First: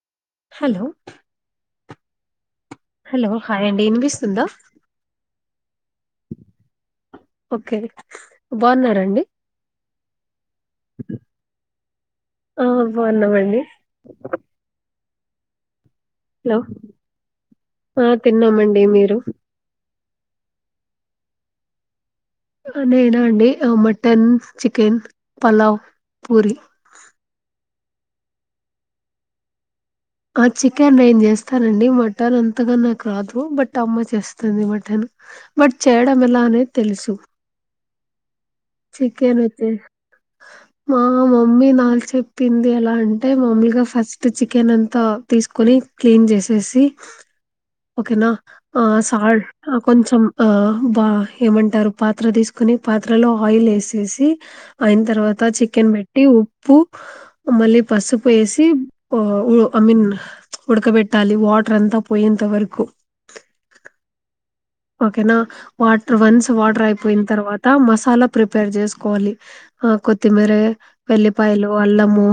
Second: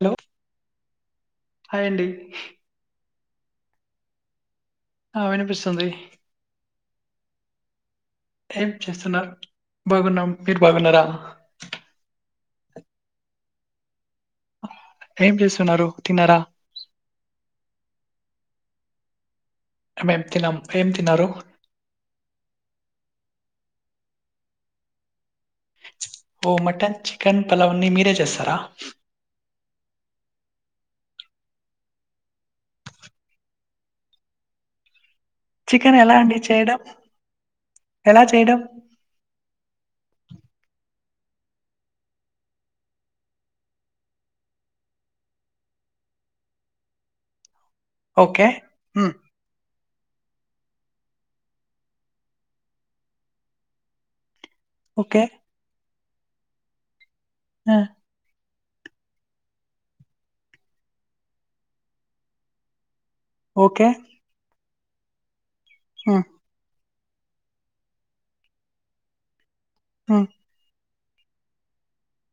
Hello hello hi అండి hello hi అండి వినిపిస్తుందా ఆ వినిపిస్తుంది ఓకే ఏం బాగున్నారండి? చేస్తున్నరు బాగున్నం మీరు బాగున్నారా? ఆ బాగున్నమండి ఏం చేస్తున్నారు? తిన్నారా? హలో తిన్నామండి మీరు మేం తిన్నం ఏం తిన్నరు నేనా అండి మటన్ చికెన్ పలవ్ పూరి లవన్నీ మీరే చేస్తారా ఆ చికెన్ నేను చేస్తానండి మటన్ అంతగా నాకు రాదు బట్ అమ్మ చేస్తుంది మటన్ బట్ చికెన్ చేయడం అండి ఎలా అనేది చేయడం? తెలుసు ఎలా చేయడం చికనైతే మా మమ్మీ నాలు చెప్పింది ఎలా అంటే మా మమ్మీగా ఫస్ట్ చికెన్ అంతా తీసుకొని క్లీన్ చేసేసి ఓకేనా ఓకే. ఆ హ్మ్. సాల్ కొంచం ఆ బా ఏమంటారు పాత్ర తీసుకొని పాత్రలో ఆయిల్ ఏసేసి అయిన ఓకే. తర్వాత చికెన్ పె ట్టీ ఉప్పు ఆ! మళ్ళీ పసుపు ఏసి ఐ మీన్ ఉడకబెట్టాలి వాటర్ అంతా పోయేంత వరకు ఓకే ఓకేనా వాటర్ హ్మ్. వన్స్ వాటర్ అయి పోయిన తర్వాత మసాలా ప్రిపేర్ చేసుకోవాలి ఆ హ్మ్. కొత్తిమీరే వేల్లిపాయలు అల్లము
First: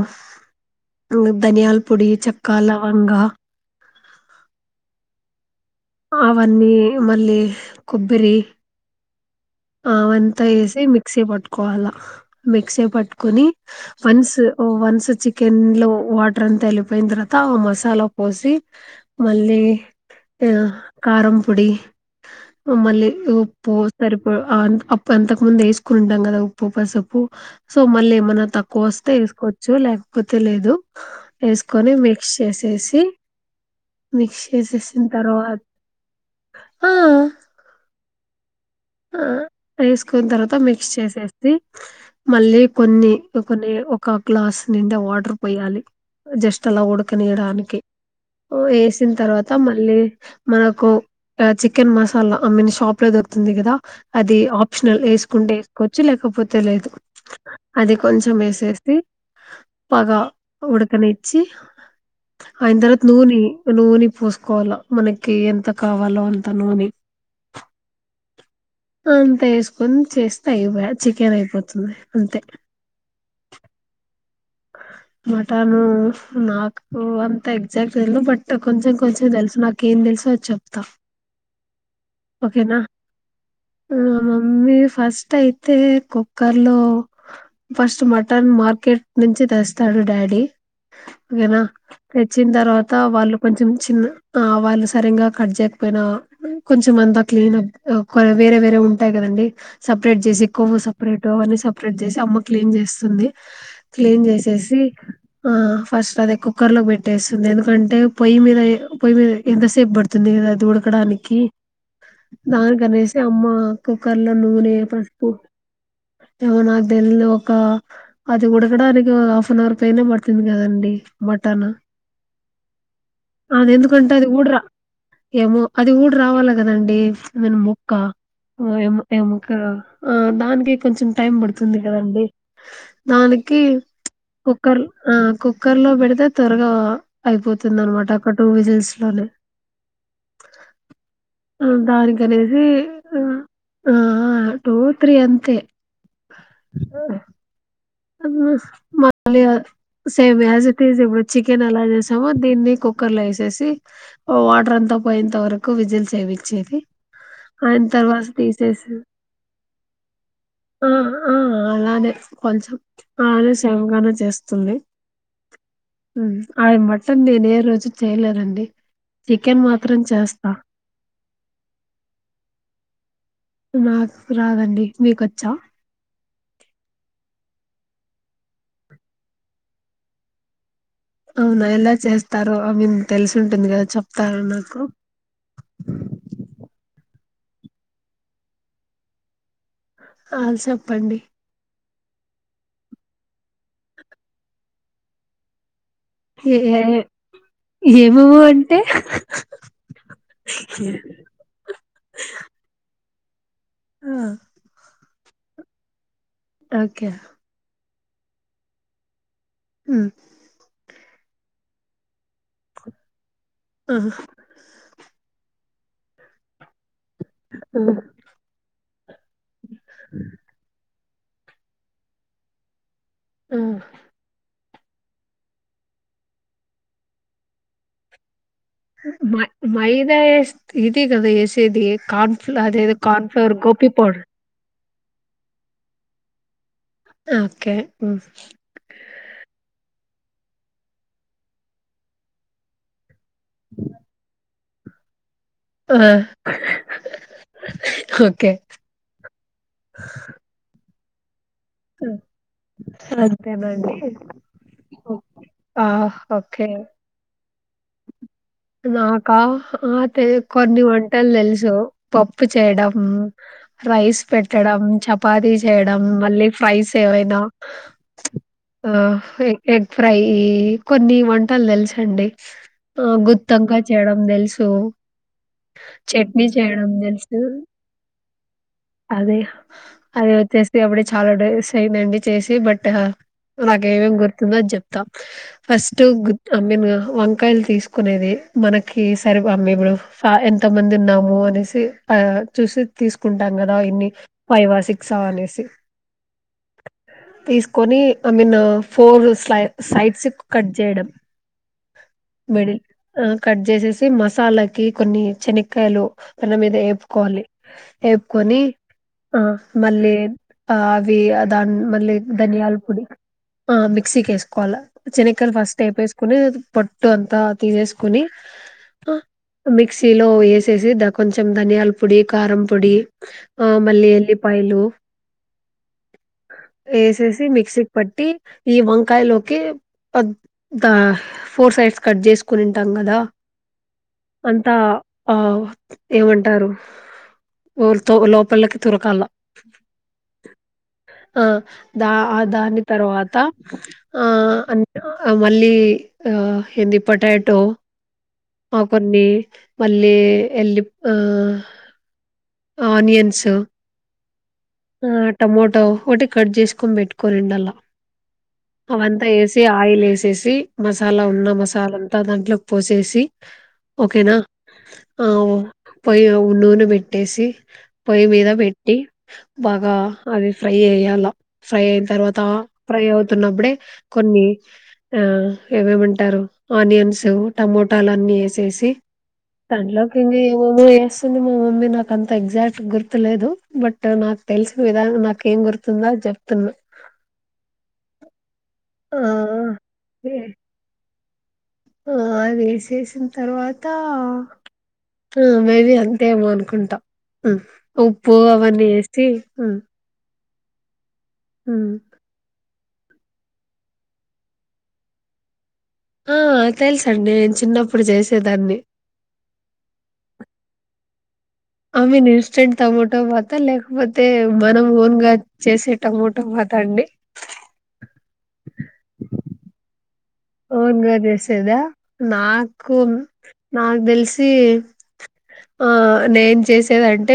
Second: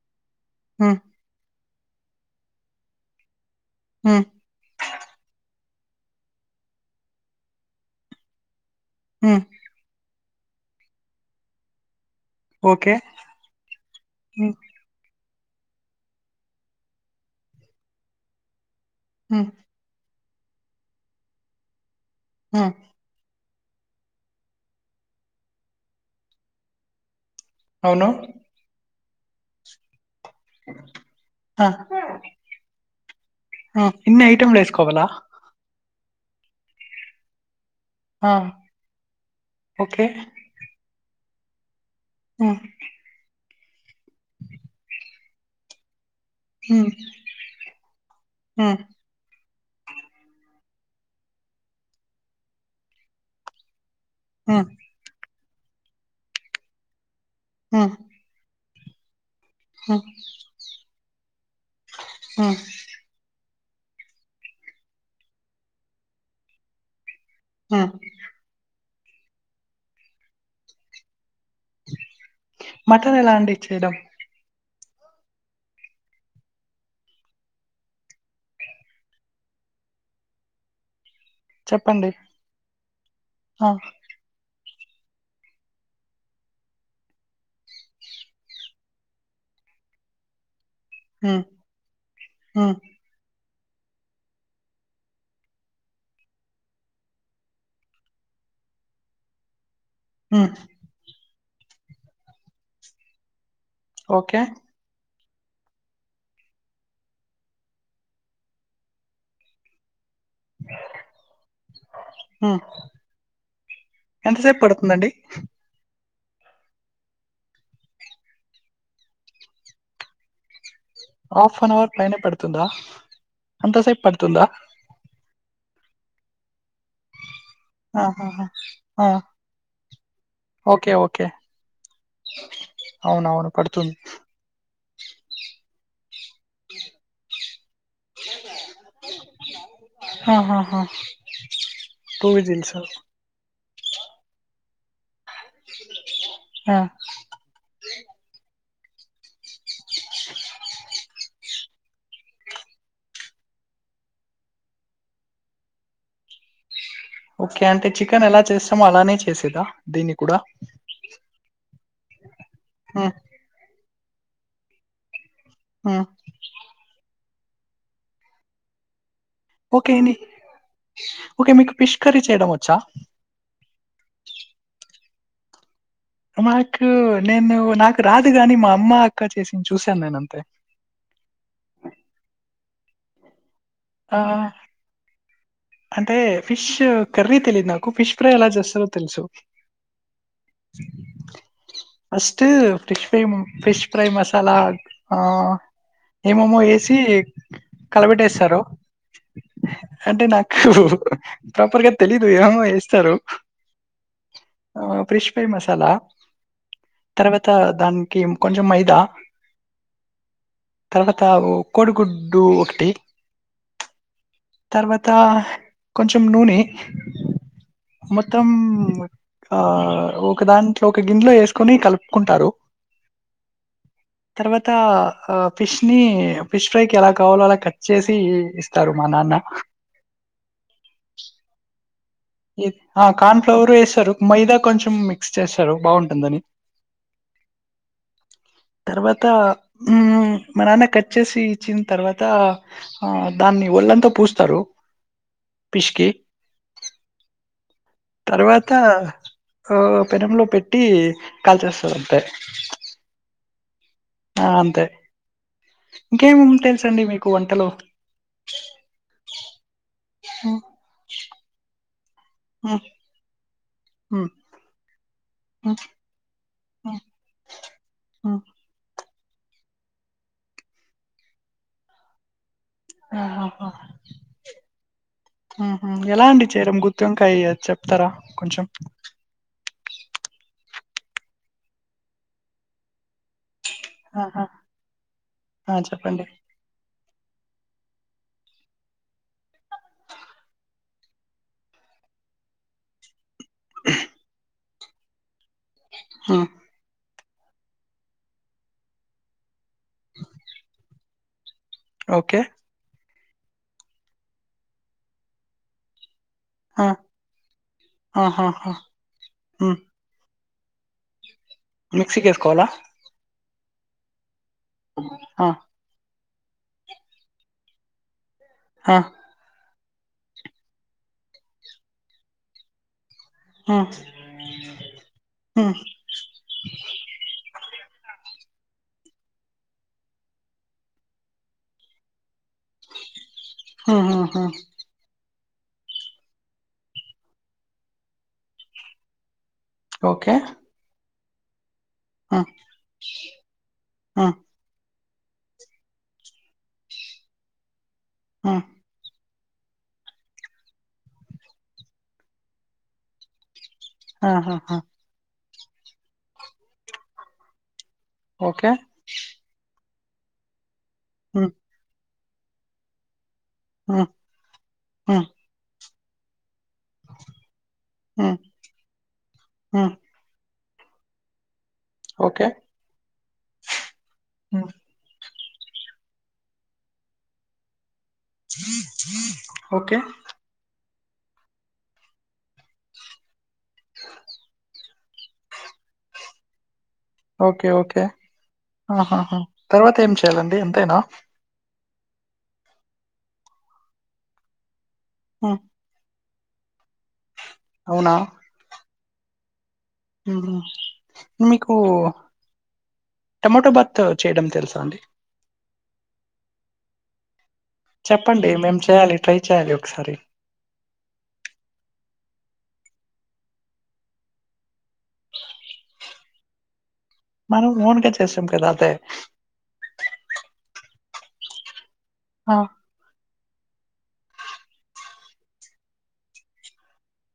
హ్మ్. [unintelligible] ధనియాలు పొడి చక్క లవంగా ఉ అవన్నీ మళ్ళీ కొబ్బరి హ్మ్. ఆ వన్ త్త వేసి మిక్సీ పట్టుకోవాలా మిక్స్ ఓకే. పట్టుకోని వన్స్ హ్మ్. ఓ వన్స్ చిక్ కెన్లో వాటర్ అంతా ఏలిపోయిన తర్వాత ఆ మసాలా పోసి హ్మ్. మళ్ళీ ఆ కారం పొడి హ్మ్. మళ్ళీ తు ఉప్పు సరిపో ఆ అప్పు అంతకు ముందు వేసుకుని ఉంటాం కదా ఉప్పు పసుపు సో అవును. మళ్ళె ఏమన్నా తక్కువ వస్తే తెసుకోవచ్చు లేక్ పోతే లేదు ఆ! ఏసుకొని మిక్స్ చేసేసి ఆ! ఇన్ని మిక్స్ చేసేసి ఐటెమ్‌లేసుకోవాలా? తర్వాత్ ఆ ఆ ఆ ఓకే. వేసుకున్న తర్వాత మిక్స్ చేసి చేస్తి హ్మ్. మళ్ళీ కొన్ని కొన్ని ఒక గ్లాస్ నిండ వాటర్ పోయాలి జస్ట్ అలా హ్మ్. ఉడకనియడానికి హ్మ్. వేసిన తర్వాత అ మళ్ళీ మనకు chicken masala I mean shop లో దొరుకుతుంది కదా అది హ్మ్. ఆప్షనల్ కుండేసుకోవచ్చు లేకపోతే లేదు హ్మ్. అది కొంచంేసే హ్మ్. పగా ఉడకనే వచ్చి హ్మ్. హ్మ్. ఆయన తర్వాత నూన నూనె పోూసుకోవాల మనకి ఎంత కావాలో అంత నూనె ఆ అంతా వేసుకొని చేస్త అయిపోయా చికెన్ అయిపో మటన్ ఎలాంటిడిచ్చడం మాటను నాకు అంత ఎగ్జాక్ట్ తెదు బట్ కొంచెం కొంచెం తెలుసు నాక ఏం తెలుసు అది చెప్తా చెప్పండి ఓకేనా ఆ మా మమ్మీ ఫస్ట్ అయితే కుక్కర్ లో ఫస్ట్ మటన్ మార్కెట్ నుంచి తెస్తాడు డాడీ ఉమ్ కేనా తెచ్చిన ఉమ్ తర్వాత వాళ్ళు కొంచం చిన్న వాళ్ళు సరిగా కట్ చేయకపోయినా కొంచెం అంతా క్లీన్ వేరే వేరే ఉంటాయి కదండి సపరేట్ చేసి ఎ ఉమ్ కొవ్వు సపరేట్ో అని స స్ప్రెడ్ చేసి అమ్మ క్లీన్ చేస్తుంది క్లీన్ ఓకే చేసేసి ఆ ఫస్ట్ అదే కుక్కర్ లో పెట్టేస్తుంది ఎందుకంటే పొయ్యి మీద పొయ్యి మీద ఎంతసేపు పడుతుంది వంది కదా దుడకడానికి ఉమ్ దానికనేసి అమ్మ కుక్కర్లో ఎంతసేపు నూనె పడుతుందండి పసుపు ఏమో నాకు తెలి ఒక అది కూడా కగడానికి హఫ్న్ అవర్ పైనే పతతుంది కదండి హాఫ్ మటన్ అన్ అవర్ పైన పడుతుందా అది అంతసేపు ఎందుకంటే అది పడుతుందా ఊడ రా ఏమో అది ఊడు రావాల కదండి నేను ముొక్క ఆహాహా ఆ ముక్క ఆ దానికి ఓకే కొంచెం ఓకే టైం పడుతుంది కదండి అవునవును దానికి పడుతుంది హా కుకర్ కు కుక్కర్లో పెడితే త్వరగా అయిపోతుంది అనమాట అక్క టూ విజిల్స్ లోనే ఆహాహా దానికి టూ అనేసి విజిల్స్ ఆ ఆ టూ త్రీ అంత ఆ అవు మ అలియ సేమ్ యాస్ టిస్ ఎ వచ్చి చికెన్ ఎలా చేసామో దీన్ని కుక్కర్ లో వేసేసి వాటర్ అంతా పోయేంత వరకు విజల్ సేవిచ్చేది ఓకే ఆయన అంటే చికెన్ తర్వాత ఎలా చేస్తామో తీసేసింది అలానే చేసేదా దీన్ని కూడా ఆ ఆ అలానే కొంచం ఉమ్ అదే సేమ్గానే చేస్ తుంది ఉమ్ హుమ్ అవి మాట్ తోన్ నేను ఏ రోజు చేయలేదండి చికెన్ ఓకే మాత్రం అండి చేస్తా ఓకే మీకు ఫిష్ కర్రీ చేయడం వచ్చా నాకు రాదండి మీకొచ్చ మాకు నేను నాకు రాదు కానీ మా అమ్మ అక్క చేసింది చూశాను నేను అంతే అవునా ఎలా చేస్తారో ఆ మేము తెలుసు ఆ అంటే ఫిష్ కర్రీ తెలిదు నాకు, ఫిష్ ఫ్రై ఎలా చేస్తారో తెలుసు అ సెప్పండి ఫస్ట్ ఫిష్ ఎమో ఫిష్ ఫ్రై మసాలా ఆ ఏ ఏమేమో ఏ వేసి ఏమేమో కలపెట్టేస్తారు. అంటే అంటే నాకు ప్రాపర్గా తెలీదు ఏమో వేస్తారు ఆ ఆ ఫిష్ ఫ్రై మసాలా ఓకే తర్వాత దాన్ ఇమ్ కొంచం మైదా హుమ్ తర్వాత ఓ కోడిగుడ్డు ఒకటి ఆ తర్వాత కొంచెం నూనె హ్మ్. మొత్తం ఆ ఒక దాంట్లో ఒక గిన్నెలో వేసుకొని కలుపుకుంటారు ఆ తర్వాత ఆ ఫిష్ ని ఫిష్ ఫ్రై కి ఎలా కావాలో అలా కట్ చేసి వేస్ మ మైదా ఎస్ ఇది గా వేసేది ఇది కార్న్ఫ్లోరు వేస్తారు పౌడర్ మైదా కొంచెం మొత్తం మిక్స్ చేశారు బాగుంటుందని ఓకే ఉ ఉ మా నాన్న కట్ చేసి ఇచ్చిన తర్వాత ఆ దాన్ని ఒళ్ళంతా పూస్తారు ఫిష్‌కి. [unintelligible] ఓకే తర్వాత హా పెనంలో పెట్టి యే కాల్చేస్తారు అంతే అంతేనండి ఆ అంతే ఆ ఇంకేం ఓకే తెలుసండి మీకు వంటలు నాకా అ తె హ్మ్. కొన్ని వంటల్ తెలుసు హెలో పప్పు హ్మ్. చేయడం రైస్ హ్మ్. పెట్టడం చేప్ పాధి హ్మ్. చేయడం మళ్ళీ ఫ్రైస్ హ్మ్. ఏవైనా హ్మ్. అయిన హా ఫ్రై ఎగ్ ఫ్రై కొన్ని వంటలు తెలుసండి ఆ ఆహాహా! గుత్తంకాయ చేయడం తెలుసు హుహు. ఎలా అండి చట్నీ చేయడం తెలుసు గుత్తొంకాయ చెప్తారా కొంచెం? అదే అ తే అప్పుడే చాలా డేస్ అయిందండి చేసి బట్ నాకేమేమి ఆహా గుర్తుందో అది చెప్తా ఆ ఫస్ట్ చెప్పండి గుత్తి ఐ మీన్ వన్ వంకాయలు తీసుకునేది మనకి సరి అమ్మ ఇప్పుడు ఎంత మంది ఉన్నాము అనేసి ఆ చూసి తీసుకుంటాం కదా ఇన్ని ఫైవ్ సిక్సా అనేసి హా తీసుకొని ఐ మీన్ ఫోర్ స్లై సైడ్స్క్ కట్ చేయడం ఓకే మిడిల్ ఆ కట్ చేసేసి మసాలాకి కొన్ని శనిక్కయలు పెనం మీద ఆ ఏపుకోవాలి ఏపుకొని ఆహాహా ఆ ఉమ్ మళ్ళీ అవి అ దాన్ మల్లీ మిక్సీకి వేసుకోవాలా ధనియాల పొడి ఆ మిక్సీ కేసుకో ఆ శనిక్కయలు ఫస్ట్ వేపేసు కొన్ని [unintelligible] పోట్టు అంతా తీసేసుకోని హా మిక్సీలో వేసేసి ద కొంచెం ధనియాల పొడి కారం పొడి ఆ ఉమ్ మళ్ళీ ఎల్లిపాయలు ఉమ్ వేసేసి మిక్సీ పట్టి ఈ వంకాయ లోకి ద ఫోర్ సైడ్స్ట్ చేసు కునింటాం కదా ఉమ్ ఉమ్ ఉమ్ అంతా ఆ ఏమంటారు త లోపలిలకి తురకాలా ఓకే ఆ దా ఆ ఉమ్ దాని తర్వాత ఆ ఉమ్ ఆ మళ్ళీ ఆ హింది పొటాటో ఉమ్ ఆ కొన్ని మళ్ళీ ఎల్లి ఆ ఆనియన్స్ ఆహాహా టమాటో ఒకటి కట్ చేసుకొని పెట్టుకోనిండల్ల ఓకే అవి అంతా ఏసేయ ఆయిల్ వేసేసి మసాలా ఉమ్ ఉన్నా మసాలా త్తా దాంట్లోకి పోసేసి ఉమ్ ఓకేనా ఉమ్ ఆ పోయి నూనె పెట్టేసి పొయ్యి ఉమ్ మీద పెట్టి బాగా ఉమ్ అది ఫ్రై ఎయ్యాల ఫ్రై అయిన తర్వాత ఓకే ఫ్రై అవు తునబడే కొన్ని ఉమ్ ఆ ఏవేమంటారు ఆనియన్స్ టమోటో ట్టాలన్నీ వేసేసి ఓకే దాంట్లోకి ఇంగా ఏవేవో స్తుంది మా మమ్మీ నాకు ఎగ్జాక్ట్ గుర్తులేదు బట్ నాకు తెలుసు విధానం నాకేం గుర్తుందో అది చెప్తున్నా ఓకే ఓకే ఆ ఆహాహా తరువాత ఏం యాలండి అంతేనా ఆ వేసేసిన్ తర్వాత ఆహ్ ఉమ్ మేబి అం అంతేమో అనుకుంటా. ఉమ్ అవునా ఉప్పు అవన్నీ ఎస్ టీస్కుం ఉమ్ ఆహ్ మీకు టమాటో బాత్ చేయడం తెలుసా అండి. ఆహ్ తెలుసండి నేను చిన్నప్పుడు చెప్పండి మేం చేసేదాన్ని.. చేయాలి ట్రై చేయాలి ఒకసారి ఐ మీన్ ఇన్స్టెంట్ టమోటో బాతా లేకపోతే మనం ఓన్గా చేసే టమోటో బాత్ ఆ అండి. మనం ఓన్ గా చేసాం కదా అదే. ఓన్గా చేసేదా. ఆ నాకు నాకు తెలిసి ఆహ్ నెంచేసేది అంటే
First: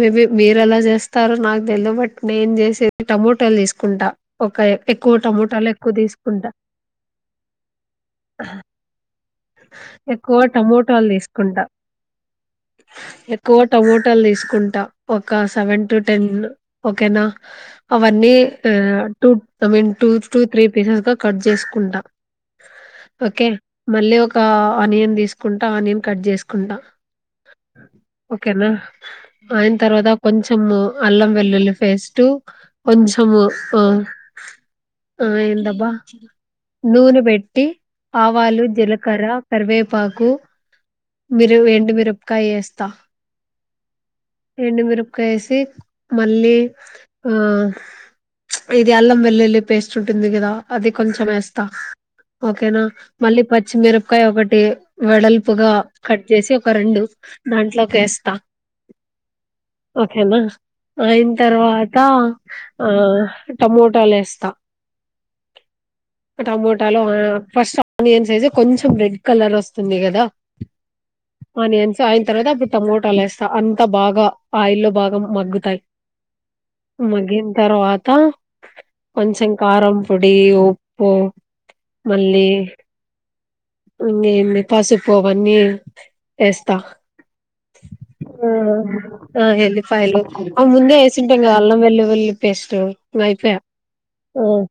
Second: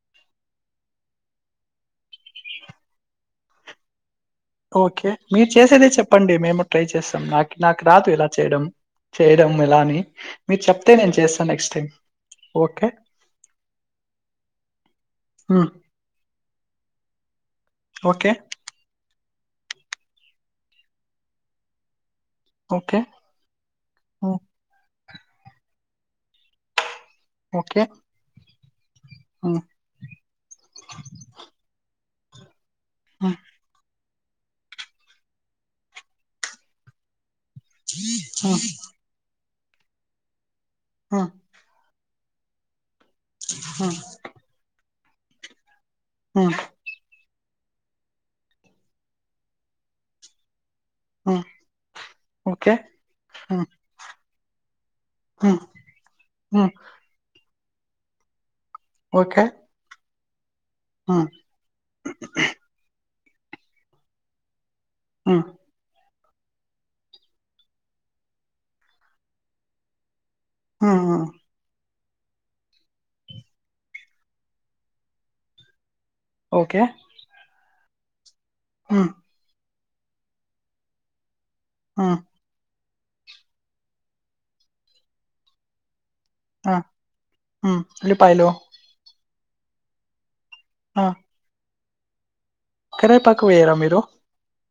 మేబీ మీరు ఎలా చేస్తారో నాకు తెలిదు బట్ నేను చేసేది టమోటోలు తీసుకుంటా. ఒక ఓకే ఎక్కువ మీరు టమోటాలు చేసేదే ఎక్కువ చెప్పండి తీసుకుంటా మేము ట్రై చేస్తాం నాకు నాకు రాదు ఎలా చేయడం చేయడం ఎలా అని ఎక్కువ మీరు చెప్తే టమోటాలు నేను చేస్తాను తీసుకుంటా నెక్స్ట్ టైం ఓ కే. ఎక్కువ టమోటాలు తీసుకుంటా. ఒక సెవెన్ టు టెన్ ఓకే నా ఓకే అవన్నీ ఆహ్ two I mean two two three pieces గా చేసుకుంటా. ఓకే మళ్ళీ ఒక హ్మ్. ఆనియన్ తీసుకుంటా ఆనియన్ కట్ చేసుకుంటా. ఓకే ఓకేనా హ్మ్. ఆయిన తర్వాత కొంచం అల్లం వెల్లుల్లి ఫేస్ట్ తూక్ హ్మ్. కొంచము ఆహ్ ఆహ్ ఎందబ్బా. నూనె బేట్ హ్మ్. ఆవాలు జీలకర్ర కర్వేపాకు హ్మ్. మీరు ఏండి మీరు కాయేస్తా. హ్మ్. ఎన్ని మీరు కైసి హ్మ్. మళ్ళీ ఆ ఇది అల్లం వెల్లుల్లి పేస్ట్ ఉంటుంది కదా అది కొంచం హ్మ్. ఎస్ తా ఓకే ఓకేనా మళ్ళీ హ్మ్. పచ్చిమిరపకాయ ఒకటి హ్మ్. వెడల్పుగా కట్ చేసి ఒక హ్మ్. రెండు దాంట్లోకి ఎస్తా ఓకే ఓకేనా హ్మ్. అయిన తర్వాత ఆ టమోటాలేస్తా ఆ టమోటాలో ఫస్ట్ ఆనియన్ సైజ్ కొంచెం రెడ్ కలర్ వస్తుంది కదా ఆ ఆయిన తర్వాత అప్పుడు టమోటాలు వేస్తా అంత బాగా ఆయిల్ ల్లో బాగా మగ్గుతాయి. ఓకే మగ్గిన్ తరువాత హ్మ్. కొంచెం కారం పొడి ఉ ప్పు హ్మ్. మళ్ళీ ఇంగే ఏమి పసుపు అవన్నీ ఏస్తా అ ఉల్లిపాయలు ఆ ఏల్లిపాయలు ఆ ముందే ఎసింటం కదా అల్లంవెళ్లి ఉల్లి పేస్టు ఇగ కరివేపాకు అయిపాయే వేయరా మీరు హ్మ్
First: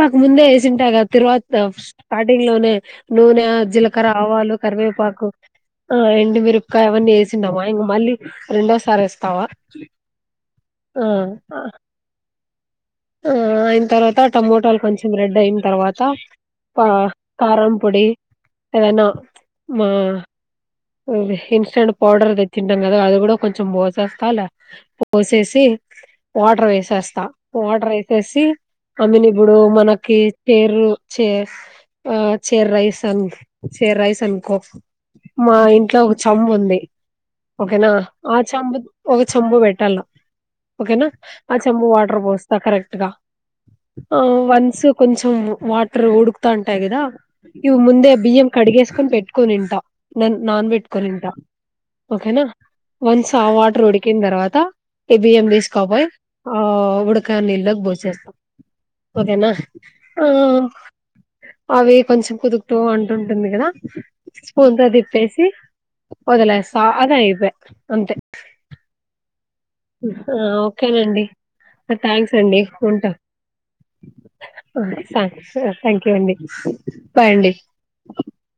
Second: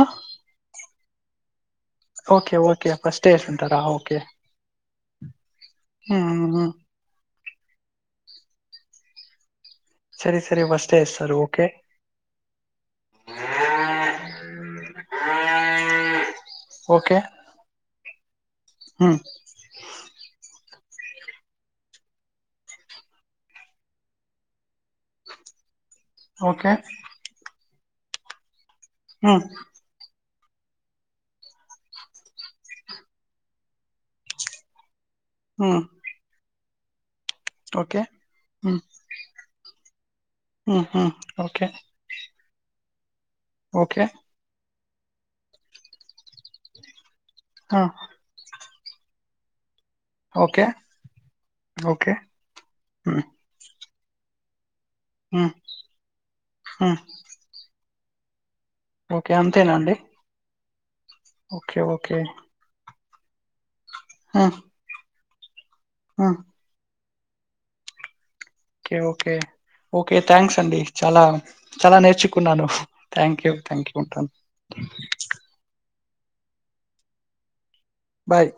ఆ? ముందే ఎసింట క తరువాత స్టార్టింగ్ ఓకే లోనే ఓకే ఫస్ట్ నూనె, వేసుంటారా జీలకర్ర, ఓకే ఆవాలు కరివేపాకు ఆ హ్మ్. హ్మ్. హ్మ్. మీరపాకాయ్ అవన్నీ ఏసి నమా ఇంగ మళ్ళీ రెండోసారి ఎస్తావా. సరే సరే ఫస్టే వేస్తరు ఓకే ఆ అయిన తర్వాత టమోటోలు కొంచెం రెడ్ అయిన తర్వాత ఆ ఓకే కారం పొడి ఏదైనా హ్మ్ మా ఇన్స్టంట్ పౌడర్ తెచ్చి ఉంటాం కదా అది కూడా కొంచెం పోసేస్తాలా పోసేసి వాటర్ ఓకే వేసేస్తా ఆర్డర్ వేసేసి హ్మ్ అమ్మినిప్పుడు మనకి చెరు చేస్ ఆ చేరైస్ అంక్ చేరైస్ అనుకో మా హ్మ్ ఇంట్లో ఒక చెంబుంది ఓకేనా ఓకే ఆ చంబు హ్మ్ ఒక చంబు పెట్ టల్ల హ్మ్ ఓకేనా హ్మ్ అ ఓకే చెంబు వాటర్ బోస్ కరెక్ట్గా ఓకే ఆ వన్సు కొంచెం వాటర్ ఉడుక్తా ఉంటాయ్ గదా ఇవి ఆ ముందే బియ్యం కడిగేసుకొని పెట్టుకొనింటా నన్ ఓకే నాన్ పెట్కోని తింటా ఓకే ఓకేనా హ్మ్ వన్స్ ఆ వాటర్ ఉడి కిన్ తర్వాత కి బియ్యం హ్మ్ తీస్కపోయ్ ఆ హ్మ్ ఉడక్ ఇల్లక్ బోజేస్తాం ఓకే ఓకేనా అంతేనా అండి ఆ ఓకే అవీ ఓకే కొంచెం కుదుక్తు అం ఉంటుంది కదా హ్మ్ స్పూన్తో తిప్పేస్ మ్ హ్మ్ వదిలేసా అదైతే అంతే ఓకే ఓకే ఓకే థ్యాంక్స్ అండి చాలా ఓకేనండి చాలా థ్యాంక్స్ అండి నేర్చుకున్నాను ఉంటా థ్యాంక్ యూ థ్యాంక్ యూ ఉంటాను ఓకే అండి బాయ్ అండి బాయ్